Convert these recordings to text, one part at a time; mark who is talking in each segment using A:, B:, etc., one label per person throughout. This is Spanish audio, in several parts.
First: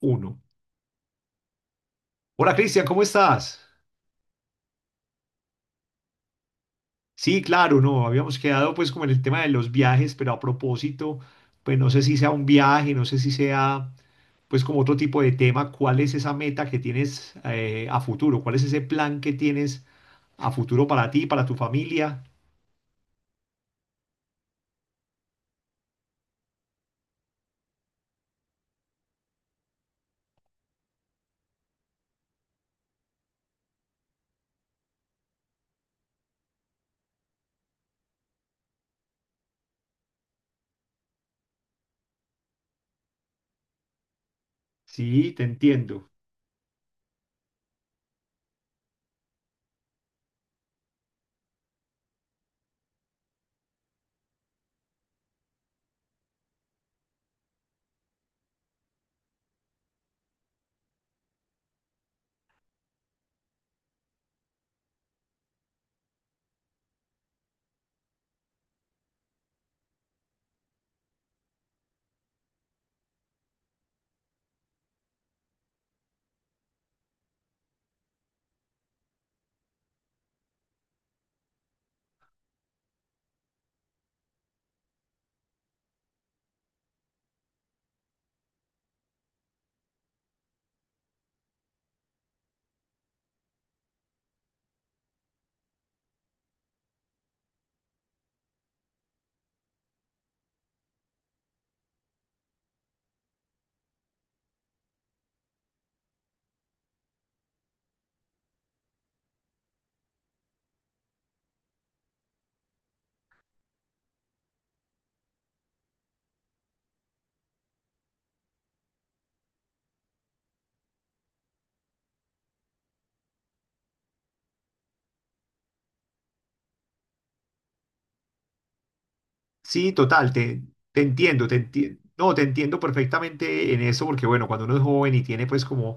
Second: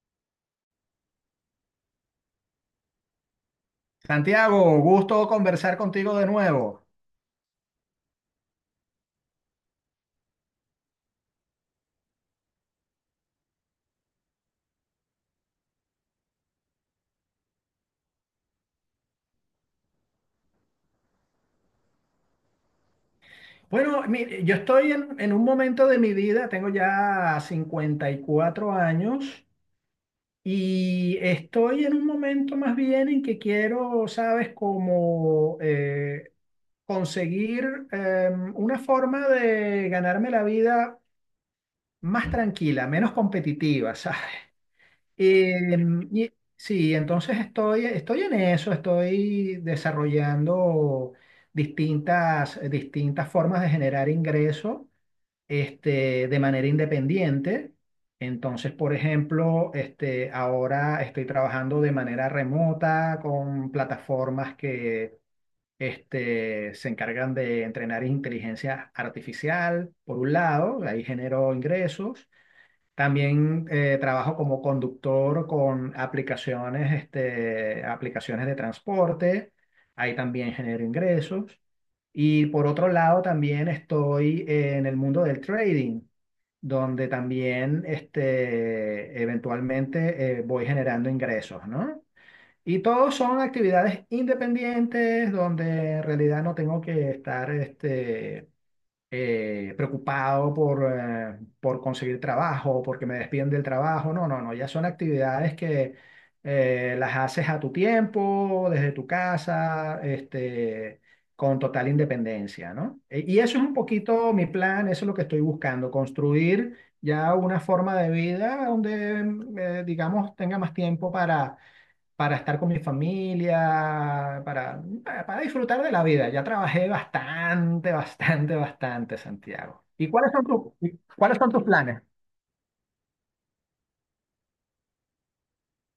A: Uno. Hola Cristian, ¿cómo estás?
B: Santiago, gusto conversar contigo de nuevo.
A: Sí, claro, no, habíamos quedado pues como en el tema de los viajes, pero a propósito, pues no sé si sea un viaje, no sé si sea pues como otro tipo de tema. ¿Cuál es esa meta que tienes a futuro? ¿Cuál es ese plan que tienes a futuro para ti, para tu familia?
B: Bueno, mire, yo estoy en un momento de mi vida, tengo ya 54 años y estoy en un momento más bien en que quiero, sabes, como conseguir una forma de ganarme la vida más tranquila, menos competitiva,
A: Sí, te entiendo.
B: Y sí, entonces estoy en eso, estoy desarrollando distintas formas de generar ingreso de manera independiente. Entonces, por ejemplo, ahora estoy trabajando de manera remota con plataformas que se encargan de entrenar inteligencia artificial, por un lado, ahí genero ingresos. También trabajo como conductor con aplicaciones, aplicaciones de transporte. Ahí también genero ingresos. Y por otro lado, también estoy en el mundo del trading, donde también eventualmente voy generando ingresos, ¿no? Y todos son actividades independientes donde en realidad no tengo que estar preocupado por por conseguir trabajo, porque me despiden del trabajo. No, no, no, ya son actividades que las haces a tu tiempo, desde tu casa, con total independencia, ¿no? Y eso es un poquito mi plan, eso es lo que estoy buscando, construir ya una forma de vida donde, digamos, tenga más tiempo para estar con mi familia, para disfrutar de la vida. Ya trabajé bastante, bastante, bastante, Santiago.
A: Sí,
B: ¿Y cuáles
A: total,
B: son
A: te
B: tus
A: entiendo,
B: planes?
A: no, te entiendo perfectamente en eso, porque bueno, cuando uno es joven y tiene pues como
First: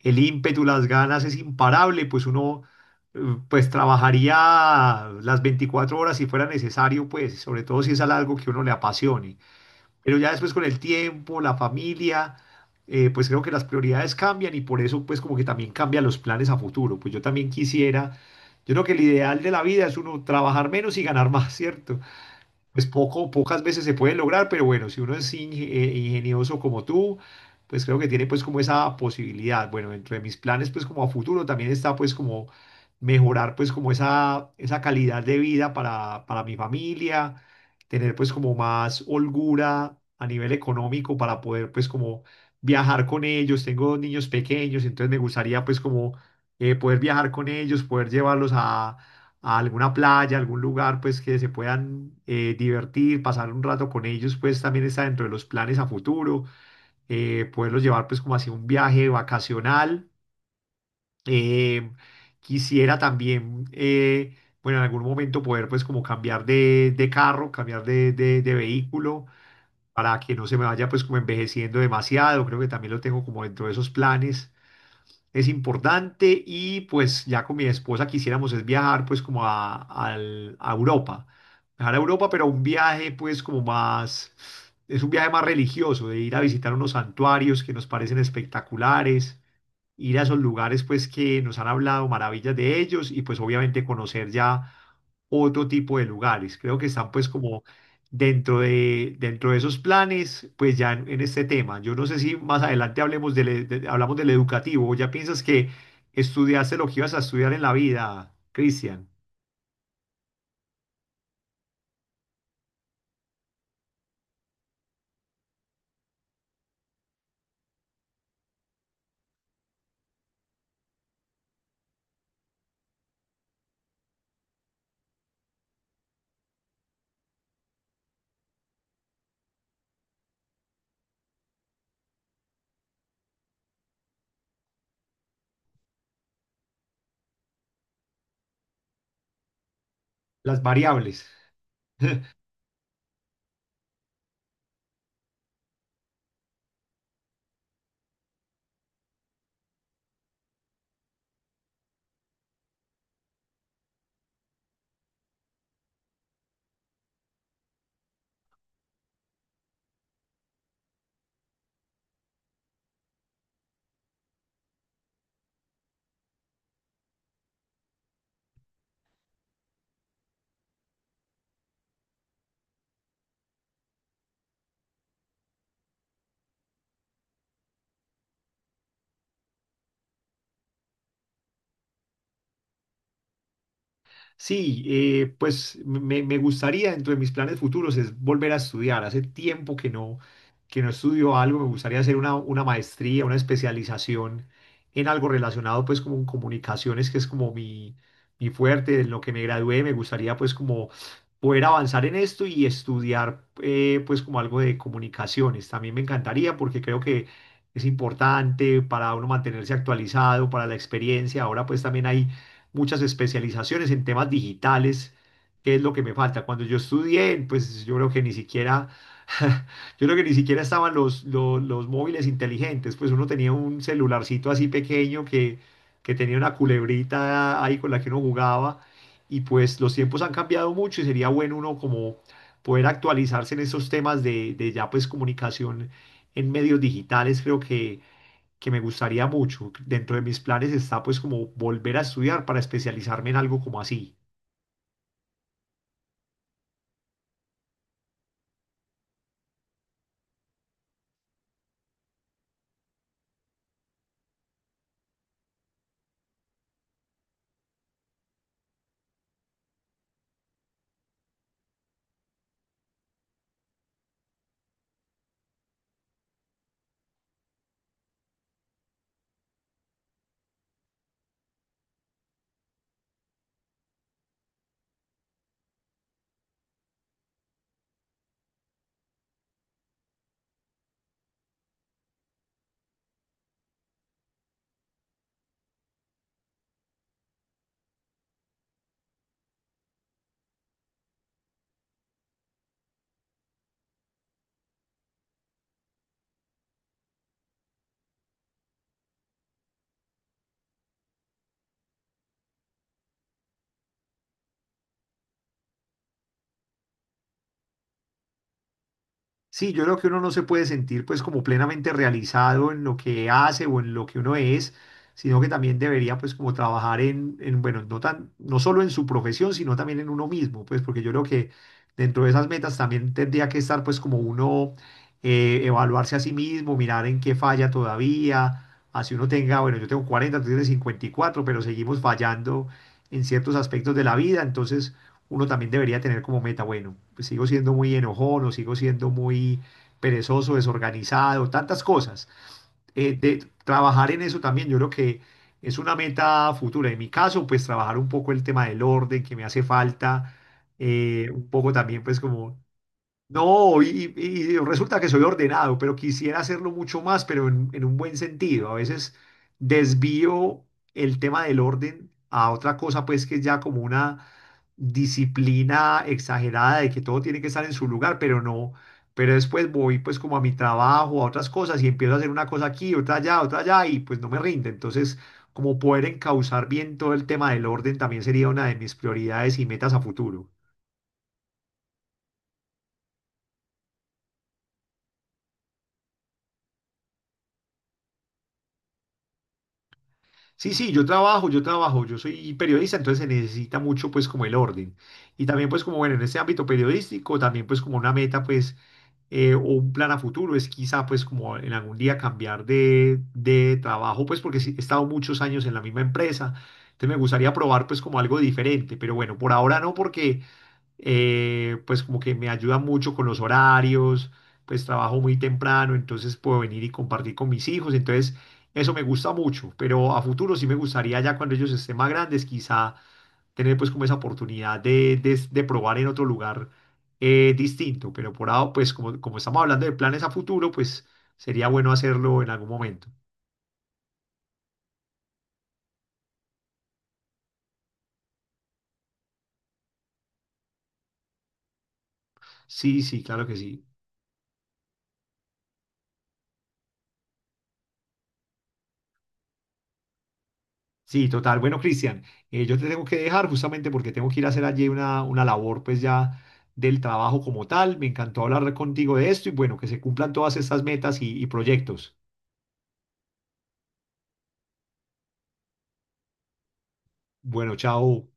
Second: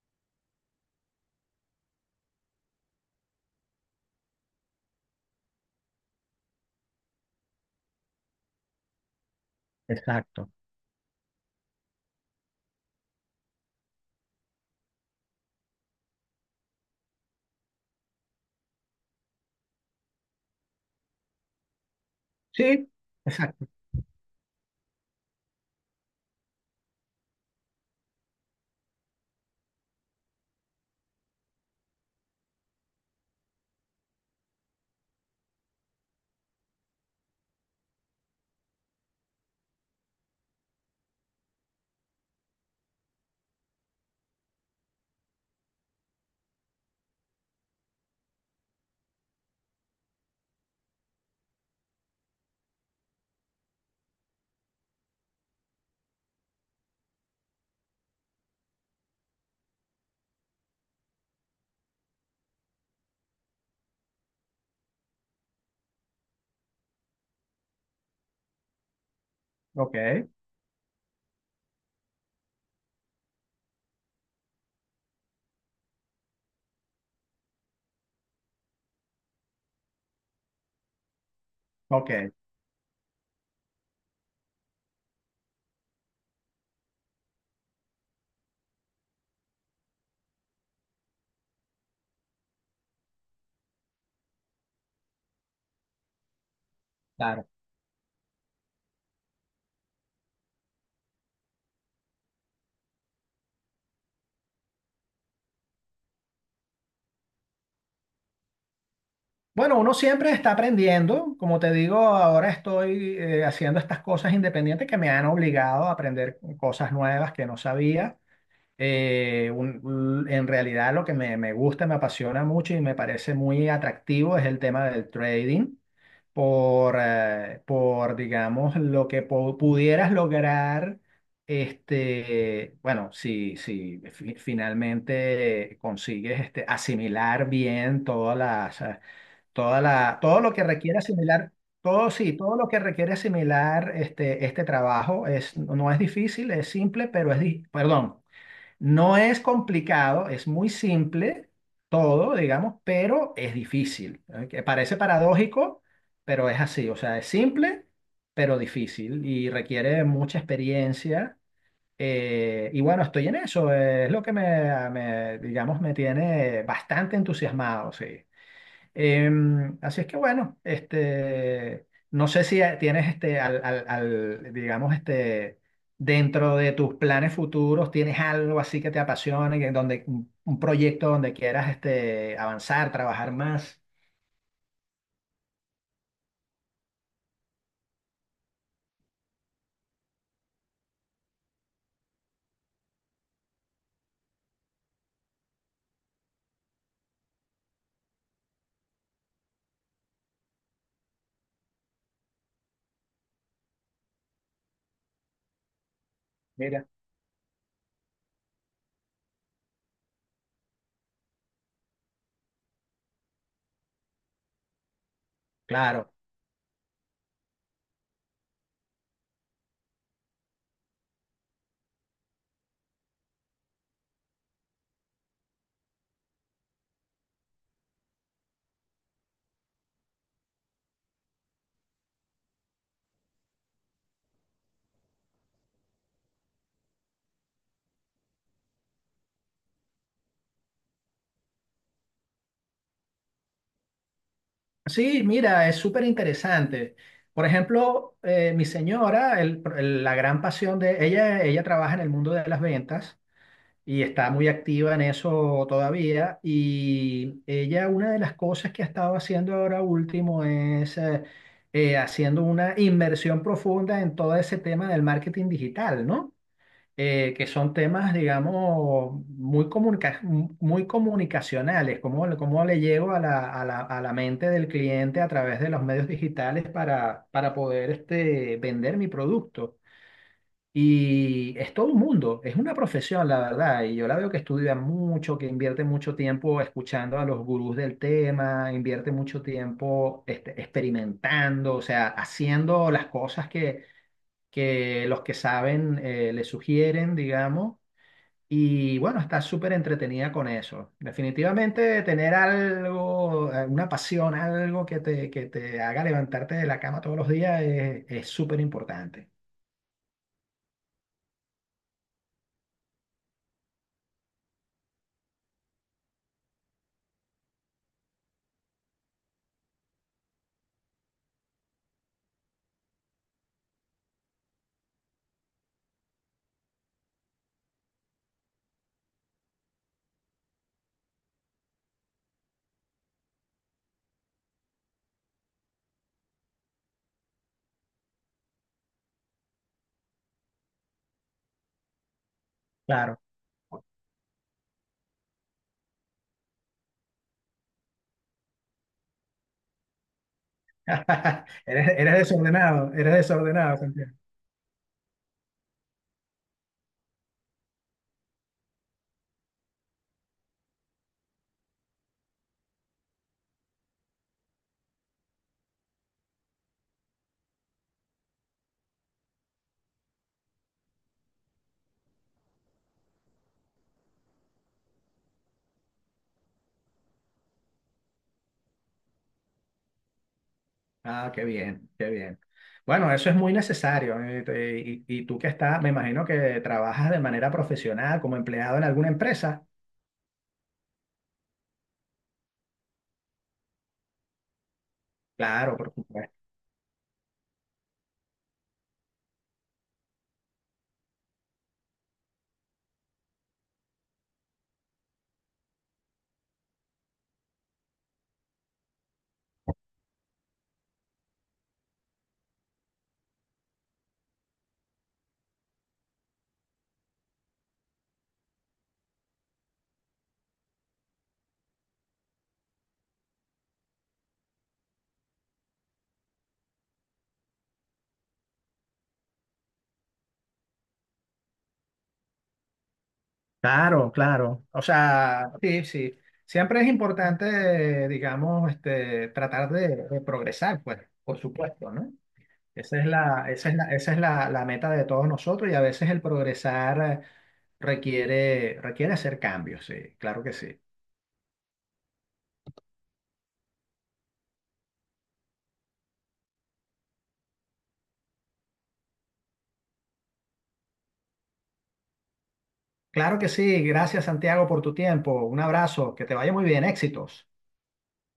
A: el ímpetu, las ganas, es imparable, pues uno eh, pues trabajaría las 24 horas si fuera necesario, pues, sobre todo si es algo que uno le apasione. Pero ya
B: Exacto.
A: después con el tiempo, la familia, pues creo que las prioridades cambian y por eso pues como que también cambian los planes a futuro. Pues yo también quisiera, yo creo que el ideal de la vida es uno trabajar menos y ganar más, ¿cierto? Pues
B: Sí,
A: poco, pocas
B: exacto.
A: veces se pueden lograr, pero bueno, si uno es ingenioso como tú, pues creo que tiene pues como esa posibilidad. Bueno, dentro de mis planes pues como a futuro también está pues como mejorar pues como esa calidad de vida para mi familia, tener pues como más holgura a nivel económico para poder pues como viajar con ellos. Tengo dos niños pequeños, entonces me gustaría pues como poder viajar con ellos, poder llevarlos a alguna playa, algún lugar, pues que se puedan divertir, pasar un rato con ellos, pues también está dentro de los planes a futuro, poderlos llevar pues como hacia un viaje vacacional. Eh, quisiera también, eh, bueno, en algún momento poder pues como cambiar de carro, cambiar de vehículo,
B: Ok,
A: para que no se me vaya pues como envejeciendo demasiado. Creo que también lo tengo como dentro de esos planes, es importante, y pues ya con mi esposa quisiéramos es viajar pues como a, a Europa, viajar a
B: ok,
A: Europa, pero un viaje pues como más, es un viaje más religioso, de ir a visitar unos santuarios que nos parecen espectaculares, ir a esos lugares pues que nos han hablado maravillas de ellos y pues obviamente conocer ya otro tipo de lugares. Creo que están pues
B: claro.
A: como dentro de esos planes, pues ya en este tema. Yo no sé si más adelante hablemos del, hablamos del educativo. ¿O ya piensas que estudiaste lo que ibas a estudiar en la vida, Cristian?
B: Bueno, uno siempre está aprendiendo. Como te digo, ahora estoy haciendo estas cosas independientes que me han obligado a aprender cosas nuevas que no sabía. En realidad lo que me gusta, me apasiona mucho y me parece muy atractivo es el tema del trading por digamos, lo que pudieras lograr, bueno, si finalmente consigues asimilar bien todas todo lo
A: Las
B: que requiere
A: variables.
B: asimilar. Todo sí, todo lo que requiere asimilar este trabajo es, no es difícil, es simple, pero perdón, no es complicado, es muy simple todo, digamos, pero es difícil. ¿Eh? Que parece paradójico, pero es así. O sea, es simple, pero difícil y requiere mucha experiencia. Y bueno, estoy en eso. Es lo que digamos, me tiene bastante entusiasmado, sí. Así es que bueno, no sé si tienes digamos, dentro de tus planes futuros, tienes algo así que te apasione, un proyecto donde quieras avanzar, trabajar más.
A: Sí, pues me gustaría, dentro de mis planes futuros, es volver a estudiar. Hace tiempo que no estudio algo, me gustaría hacer una maestría, una especialización en algo relacionado pues como en comunicaciones, que es como mi fuerte, en lo que me gradué, me gustaría pues como poder avanzar en esto y estudiar pues como algo de comunicaciones. También me encantaría porque
B: Mira,
A: creo que es importante para uno mantenerse actualizado, para la experiencia. Ahora pues también hay muchas especializaciones en temas digitales, que es lo que
B: claro.
A: me falta. Cuando yo estudié, pues yo creo que ni siquiera, yo creo que ni siquiera estaban los móviles inteligentes, pues uno tenía un celularcito así pequeño que tenía una culebrita ahí con la que uno jugaba, y pues los tiempos han cambiado mucho y sería bueno uno como poder actualizarse en esos temas de ya pues comunicación en medios digitales. Creo que me gustaría mucho. Dentro de mis planes está pues como volver a estudiar para especializarme en algo como así.
B: Sí, mira, es súper interesante. Por ejemplo, mi señora, la gran pasión de ella, ella trabaja en el mundo de las ventas. Y está muy activa en eso todavía. Y ella, una de las cosas que ha estado haciendo ahora último es haciendo una inmersión profunda en todo ese tema del marketing digital, ¿no? Que son temas, digamos, muy comunicacionales, le cómo le llego a a la mente del cliente a través de los medios digitales para poder vender mi producto. Y es todo un mundo, es una profesión, la verdad. Y yo la veo que estudia mucho, que invierte mucho tiempo escuchando a los gurús del tema, invierte mucho tiempo experimentando, o sea, haciendo las cosas que los que saben le sugieren, digamos. Y bueno, está súper entretenida con eso. Definitivamente tener algo, una pasión, algo que que te haga levantarte de la cama todos los días es súper importante.
A: Sí, yo creo que uno no se puede sentir pues como plenamente realizado en lo que hace o en lo que uno es, sino que también debería pues como trabajar bueno, no tan, no solo en su profesión, sino también en uno mismo, pues porque yo creo que dentro de esas metas también tendría que estar pues como uno evaluarse a sí mismo, mirar en qué falla todavía, así uno tenga, bueno, yo tengo 40, tú tienes 54, pero seguimos fallando en ciertos aspectos de la vida. Entonces, uno también debería tener como meta, bueno, pues sigo siendo muy enojón, o sigo siendo muy perezoso, desorganizado, tantas cosas.
B: Claro.
A: De trabajar en eso también, yo creo que es una meta futura. En mi caso, pues trabajar un poco el tema del orden que me hace falta, un poco también
B: Eres
A: pues como,
B: desordenado, eres desordenado,
A: no,
B: Santiago.
A: y resulta que soy ordenado, pero quisiera hacerlo mucho más, pero en un buen sentido. A veces desvío el tema del orden a otra cosa, pues que es ya como una disciplina exagerada de que todo tiene que estar en su lugar, pero no, pero después voy pues como a mi trabajo, a otras cosas y empiezo a hacer una cosa aquí, otra allá y pues no me rinde. Entonces, como poder encauzar bien todo el tema del orden también sería una de mis prioridades y metas a futuro.
B: Ah, qué bien, qué bien. Bueno, eso es muy necesario. Y, tú que estás, me imagino que trabajas de manera profesional como empleado en alguna empresa.
A: Sí, sí, yo trabajo, yo trabajo, yo soy periodista, entonces se necesita mucho pues como el orden. Y también
B: Claro,
A: pues
B: por
A: como bueno, en
B: supuesto.
A: este ámbito periodístico, también pues como una meta pues o un plan a futuro es quizá pues como en algún día cambiar de trabajo, pues porque sí, he estado muchos años en la misma empresa, entonces me gustaría probar pues como algo diferente, pero bueno, por ahora no porque pues como que me ayuda mucho con los horarios, pues trabajo muy temprano, entonces puedo venir y compartir con mis hijos, entonces eso me gusta mucho. Pero a futuro sí me gustaría ya cuando ellos estén más grandes, quizá tener pues como esa oportunidad de probar en otro lugar distinto, pero por ahora pues como, como estamos hablando de planes a futuro, pues sería bueno hacerlo en algún momento.
B: Claro, claro. O sea, sí, sí. Siempre es importante, digamos, tratar de progresar, pues, por supuesto, ¿no? Esa
A: Sí,
B: es
A: sí, claro que sí.
B: la meta de todos nosotros y a veces el progresar requiere, requiere hacer cambios, sí, claro que sí.
A: Sí, total. Bueno, Cristian, yo te tengo que dejar justamente porque tengo que ir a hacer allí una labor pues ya del trabajo como tal. Me encantó hablar contigo de esto y bueno, que se cumplan todas estas metas y proyectos.
B: Claro que sí, gracias Santiago por tu tiempo, un abrazo, que te vaya muy bien, éxitos.
A: Bueno, chao.